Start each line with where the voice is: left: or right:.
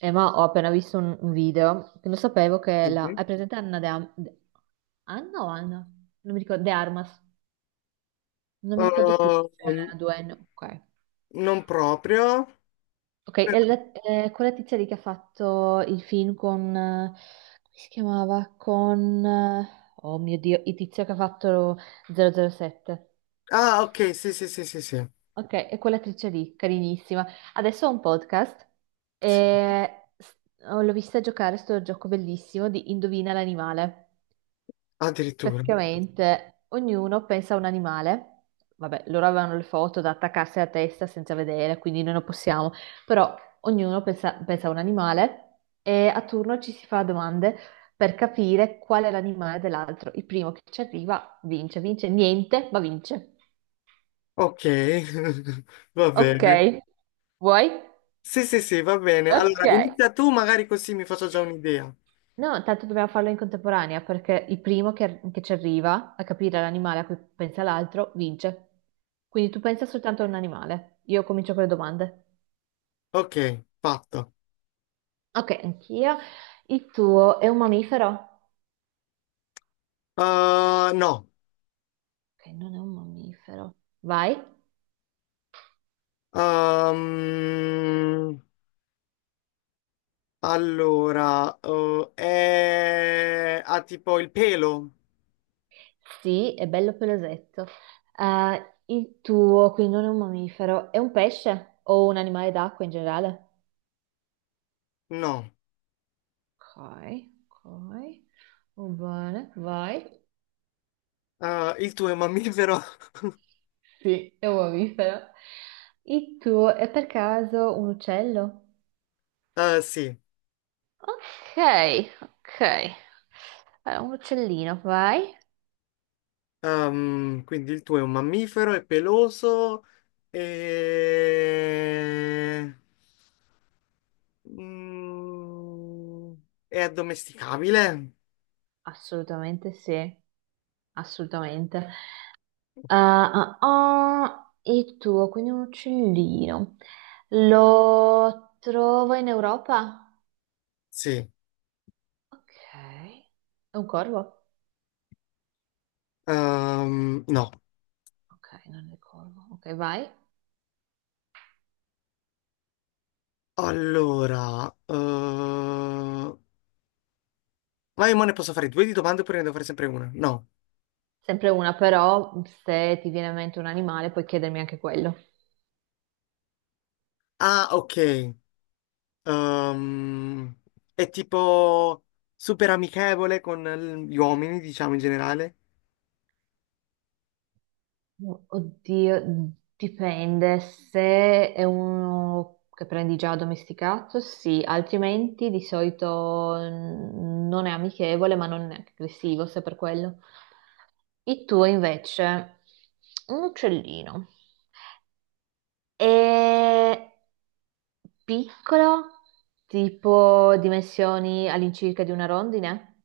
right: Ma ho appena visto un video che non sapevo che la...
left: Sì.
right: È presente Anna De Am- De- Anna o Anna? Non mi ricordo, De Armas. Non mi ricordo più.
left: Ehm,
right: C'è due N. Ok.
left: Non proprio.
right: Ok, è la- è quella tizia lì che ha fatto il film con... come si chiamava? Con... oh mio Dio, il tizio che ha fatto 007.
left: Ah, ok, sì, sì, sì, sì, sì.
right: Ok, è quell'attrice lì, carinissima. Adesso ho un podcast
left: Sì,
right: e s- l'ho vista giocare sto gioco bellissimo di Indovina l'animale.
left: addirittura.
right: Praticamente ognuno pensa a un animale, vabbè, loro avevano le foto da attaccarsi alla testa senza vedere, quindi noi non possiamo, però ognuno pensa a un animale e a turno ci si fa domande per capire qual è l'animale dell'altro. Il primo che ci arriva vince, vince niente, ma vince.
left: Ok, va
right: Ok,
left: bene.
right: vuoi?
left: Sì, sì, sì, va bene.
right: Ok,
left: Allora, inizia tu, magari così mi faccio già un'idea.
right: no, tanto dobbiamo farlo in contemporanea perché il primo che ci arriva a capire l'animale a cui pensa l'altro vince. Quindi tu pensa soltanto a un animale. Io comincio con le domande.
left: Ok, fatto.
right: Ok, anch'io. Il tuo è un mammifero?
left: No.
right: Ok, non è un mammifero. Vai.
left: Ehm, allora, è... ha tipo il pelo?
right: Sì, è bello pelosetto. Il tuo, quindi non è un mammifero, è un pesce o un animale d'acqua in generale?
left: No.
right: Ok, ok. Va bene, vai.
left: Il tuo è mammifero?
right: Sì, è un mammifero. Il tuo è per caso un uccello?
left: Sì.
right: Ok, ok. Allora, un uccellino, vai.
left: Quindi il tuo è un mammifero, è peloso e... Mm, è addomesticabile?
right: Assolutamente sì, assolutamente. Ah, ah, ah, il tuo, quindi un uccellino. Lo trovo in Europa?
left: Sì.
right: Ok, è un corvo?
left: No.
right: Ok, non ricordo. Ok, vai.
left: Allora... eh, Vai, ma io mo ne posso fare due di domande oppure ne devo fare sempre una? No.
right: Sempre una, però se ti viene in mente un animale puoi chiedermi anche quello.
left: Ah, ok. Ehm, è tipo super amichevole con gli uomini, diciamo in generale?
right: Oddio, dipende. Se è uno che prendi già addomesticato, sì, altrimenti di solito non è amichevole, ma non è neanche aggressivo, se per quello. Il tuo invece, un uccellino. È piccolo, tipo dimensioni all'incirca di una rondine?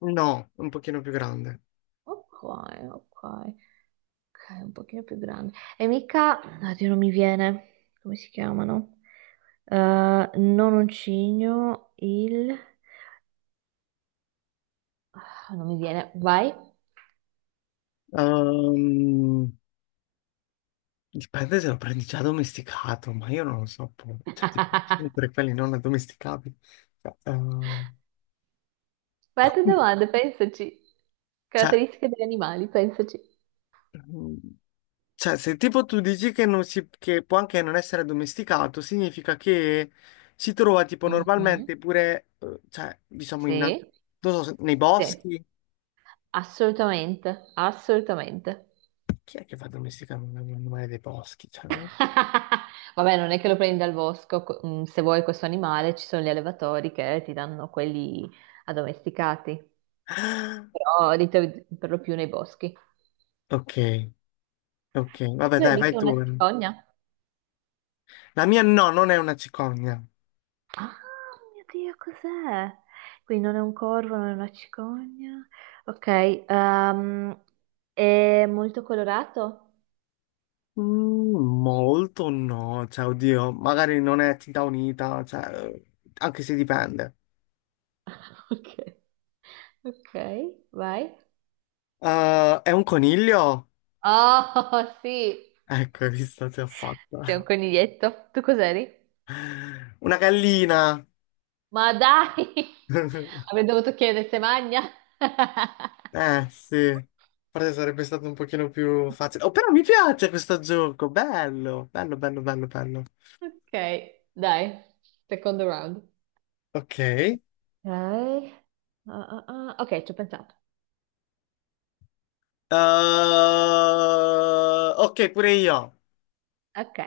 left: No, un pochino più grande.
right: Ok, ok. Ok, un pochino più grande. E mica, oddio, non mi viene, come si chiamano? Eh, non un cigno, il... Ah, non mi viene, vai.
left: Ehm, dipende se lo prendi già domesticato, ma io non lo so, cioè, tipo, sempre quelli non addomesticabili. Cioè, ehm,
right: Vai a
left: ah,
right: te
left: quindi,
right: domande, pensaci.
left: cioè,
right: Caratteristiche degli animali, pensaci.
left: mm, cioè, se tipo tu dici che, non si, che può anche non essere addomesticato, significa che si trova tipo
right: Mhm.
left: normalmente pure, cioè, diciamo, in, non
right: Sì,
left: so, nei
right: sì,
left: boschi.
right: assolutamente, assolutamente.
left: Chi è che fa addomesticare un animale dei boschi?
right: Vabbè, non è che lo prendi dal bosco, co- se vuoi questo animale ci sono gli allevatori che ti danno quelli addomesticati.
left: Ah,
right: Però di te- per lo più nei boschi.
left: ok, ok,
right: E
left: vabbè,
right: tu hai
left: dai, vai
right: mica una
left: tu.
right: cicogna?
left: La mia no, non è una cicogna.
right: Ah, mio Dio, cos'è? Quindi non è un corvo, non è una cicogna. Ok, ehm, è molto colorato?
left: Mm, Molto no, cioè, oddio, magari non è tinta unita, cioè, anche se dipende.
right: Ok, ok, vai.
left: È un coniglio?
right: Oh, sì,
left: Ecco, hai visto, ti ho
right: sei un
left: fatta.
right: coniglietto. Tu cos'eri?
left: Una gallina.
right: Ma dai, avrei dovuto chiedere se magna.
left: Sì. Forse sarebbe stato un pochino più facile. Oh, però mi piace questo gioco, bello, bello, bello, bello, bello.
right: Ok, dai, secondo round.
left: Ok.
right: Ok, ah, ah, ah. Ok, ci ho pensato.
left: Ok, pure io.
right: Ok,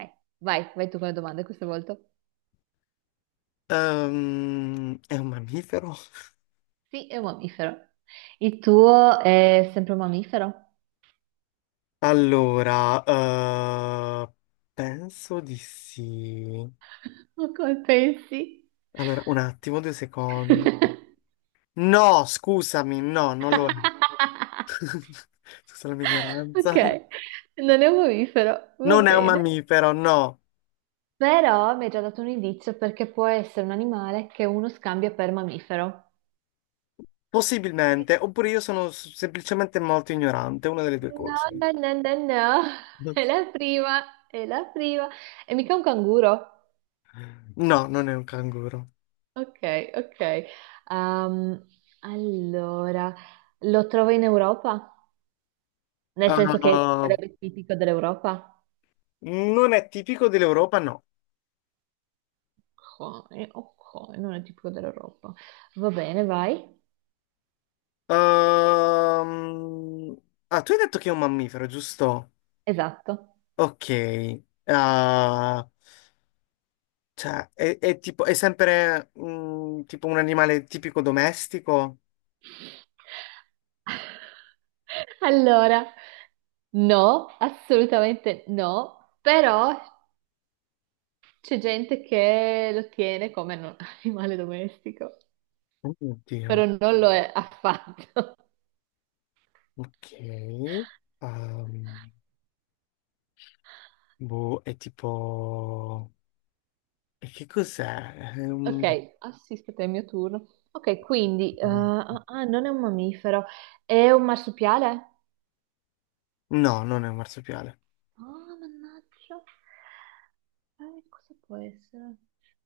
right: vai, vai tu con le domande questa volta.
left: È un mammifero?
right: Sì, è un mammifero. Il tuo è sempre un mammifero?
left: Allora, penso di sì.
right: Ma come pensi?
left: Allora, un attimo, due secondi. No, scusami, no, non lo è. Scusa la mia
right: Ok,
left: ignoranza.
right: non è un mammifero, va
left: Non è un
right: bene.
left: mammifero, no.
right: Però mi hai già dato un indizio perché può essere un animale che uno scambia per mammifero.
left: Possibilmente, oppure io sono semplicemente molto ignorante, una delle due
right: No,
left: cose.
right: no, no, no, no, è la prima, è la prima. È mica un canguro.
left: No, non è un canguro.
right: Ok, ok. Ehm, allora, lo trovo in Europa? Nel senso che
left: Uh,
right: sarebbe tipico dell'Europa?
left: non è tipico dell'Europa, no.
right: Ok, ok, non è tipico dell'Europa. Va bene, vai.
left: Ehm, Tu hai detto che è un mammifero, giusto?
right: Esatto.
left: Ok, ah, cioè, è tipo, è sempre tipo un animale tipico domestico?
right: Allora, no, assolutamente no, però c'è gente che lo tiene come non- animale domestico, però
left: Oddio,
right: non lo è affatto.
left: ok. Ehm, Boh, è tipo... E che cos'è?
right: Ok, assisto te, è il mio turno. Ok, quindi, ah, ah, non è un mammifero, è un marsupiale?
left: No, non è un marsupiale.
right: Ah, mannaggia. Cosa può essere?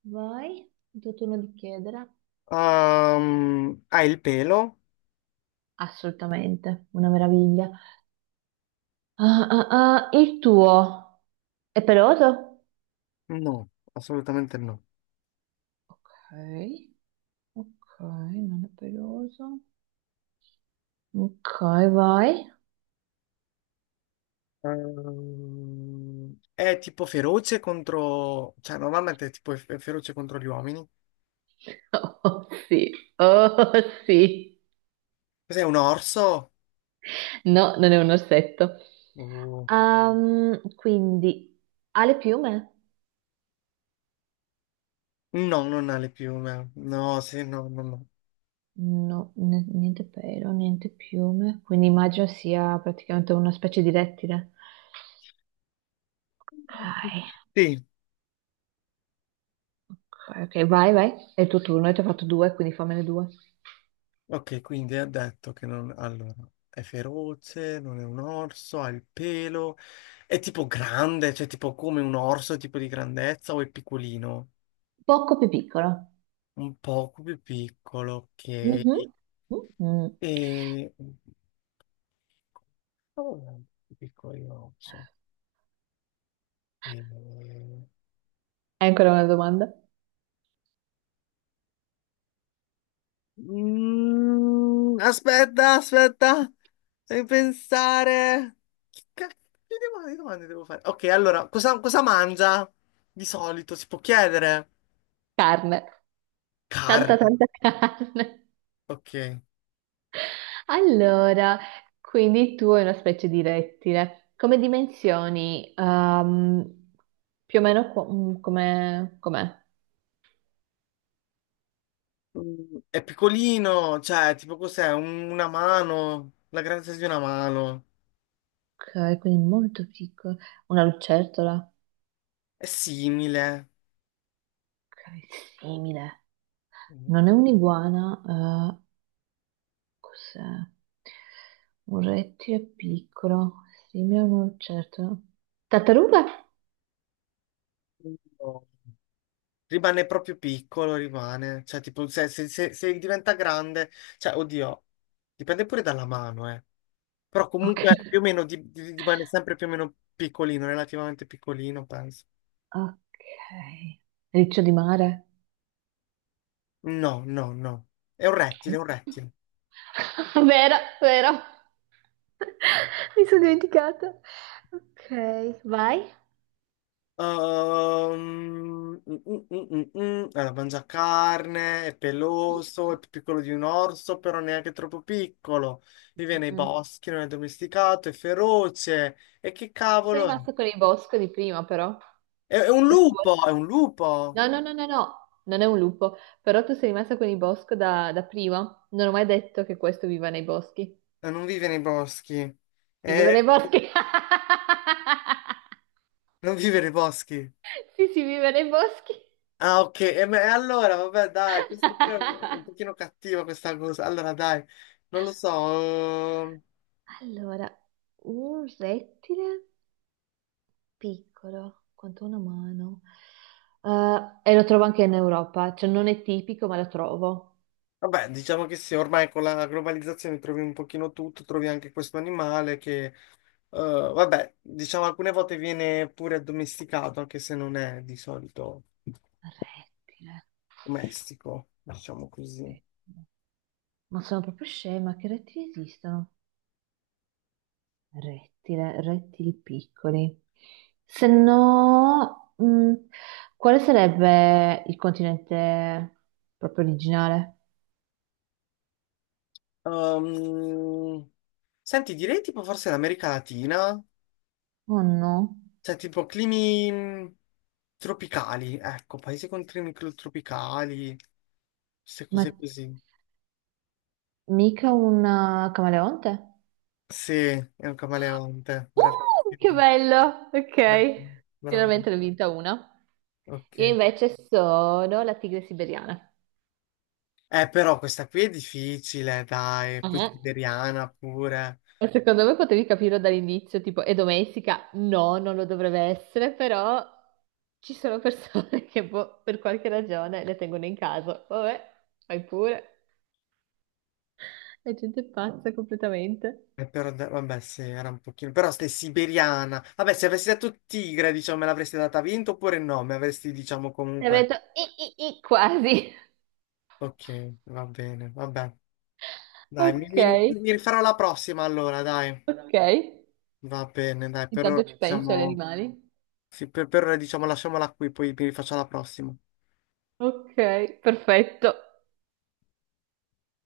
right: Vai, il tuo turno di chiedere.
left: Ha il pelo?
right: Assolutamente, una meraviglia. Ah, ah, ah, il tuo è peloso?
left: No, assolutamente no.
right: Ok, ok, non è peloso. Ok, vai.
left: È tipo feroce contro... Cioè, normalmente è tipo feroce contro gli uomini.
right: Oh sì, oh sì.
left: Cos'è un orso?
right: No, non è un orsetto.
left: Oh.
right: Quindi, ha le piume?
left: No, non ha le piume. No, sì, no, no, no.
right: No, n- niente pelo, niente piume. Quindi immagino sia praticamente una specie di rettile. Ok,
left: Sì,
right: ok, ok, vai, vai. È il tuo turno, io ti ho fatto due, quindi fammene due.
left: ok, quindi ha detto che non... Allora, è feroce, non è un orso, ha il pelo, è tipo grande, cioè tipo come un orso, tipo di grandezza, o è piccolino?
right: Poco più piccolo.
left: Un poco più piccolo, ok.
right: Mhm. Mhm.
left: E... oh, piccolo orso. E...
right: Hai ancora una domanda?
left: Aspetta, aspetta, devi pensare. Che cacchio di domande devo fare? Ok, allora, cosa mangia di solito? Si può chiedere?
right: Carne. Tanta,
left: Carne.
right: tanta carne.
left: Ok.
right: Allora, quindi tu hai una specie di rettile. Come dimensioni? Più o meno qu- come... com'è?
left: Mm, è piccolino, cioè, tipo cos'è? Una mano, la grandezza di una mano.
right: Ok, quindi molto piccolo. Una lucertola?
left: È simile.
right: Ok, simile.
left: Mm,
right: Non è un'iguana, eh, cos'è? Un rettile piccolo, simile a una lucertola. Tartaruga?
left: no. Rimane proprio piccolo, rimane. Cioè, tipo, se diventa grande, cioè, oddio, dipende pure dalla mano, eh. Però
right: Ok.
left: comunque più o meno rimane sempre più o meno piccolino, relativamente piccolino, penso.
right: Ok. Riccio di mare?
left: No, no, no. È un rettile, è un rettile.
right: Vero, vero. Mi sono dimenticata. Ok, vai.
left: Mm. Allora, mangia carne, è
right: Mm,
left: peloso,
right: mm,
left: è più piccolo di un orso, però neanche troppo piccolo. Vive
right: mm,
left: nei
right: mm.
left: boschi, non è domesticato, è feroce. E che
right: Sei
left: cavolo è?
right: rimasto con il bosco di prima, però.
left: È un
right: Questa
left: lupo,
right: volta.
left: è un lupo.
right: No, no, no, no, no, non è un lupo. Però tu sei rimasta con il bosco da, da prima. Non ho mai detto che questo viva nei boschi.
left: Non vive nei boschi.
right: Si vive
left: Eh,
right: nei boschi.
left: non vive nei boschi.
right: Sì, si vive nei boschi.
left: Ah, ok. E allora, vabbè, dai, questo pure è un pochino cattivo questa cosa. Allora, dai, non lo so. ehm,
right: Allora, un rettile, piccolo quanto una mano. E lo trovo anche in Europa, cioè non è tipico, ma lo trovo.
left: Vabbè, diciamo che sì, ormai con la globalizzazione trovi un pochino tutto, trovi anche questo animale che, vabbè, diciamo alcune volte viene pure addomesticato, anche se non è di solito
right: Rettile.
left: domestico, diciamo così.
right: Rettile. Ma sono proprio scema, che rettili esistono? Rettile, rettili piccoli. Se no, quale sarebbe il continente proprio originale?
left: Ehm, Senti, direi tipo forse l'America Latina.
right: Oh no,
left: Cioè, tipo climi tropicali, ecco, paesi con climi tropicali, queste
right: ma
left: cose così.
right: mica un camaleonte?
left: Sì, è un camaleonte,
right: Che
left: bravissimo.
right: bello!
left: Bravo,
right: Ok,
left: bravo.
right: finalmente ne ho vinta una. Io
left: Ok.
right: invece sono la tigre siberiana.
left: Però questa qui è difficile, dai, poi
right: Mhm.
left: siberiana pure.
right: Ma secondo me potevi capirlo dall'inizio, tipo è domestica? No, non lo dovrebbe essere, però ci sono persone che boh, per qualche ragione le tengono in casa. Vabbè, fai pure. La gente è pazza completamente.
left: Però, vabbè, sì, era un pochino. Però stai siberiana. Vabbè, se avessi detto tigre, diciamo, me l'avresti data vinto oppure no? Me avresti, diciamo,
right: E avrei
left: comunque.
right: detto quasi.
left: Ok, va bene, vabbè. Dai,
right: Ok,
left: mi rifarò la prossima allora, dai.
right: ok.
left: Va bene, dai, per ora
right: Intanto ci penso agli
left: diciamo,
right: animali.
left: sì, per ora diciamo lasciamola qui, poi mi rifaccio la prossima.
right: Ok, perfetto.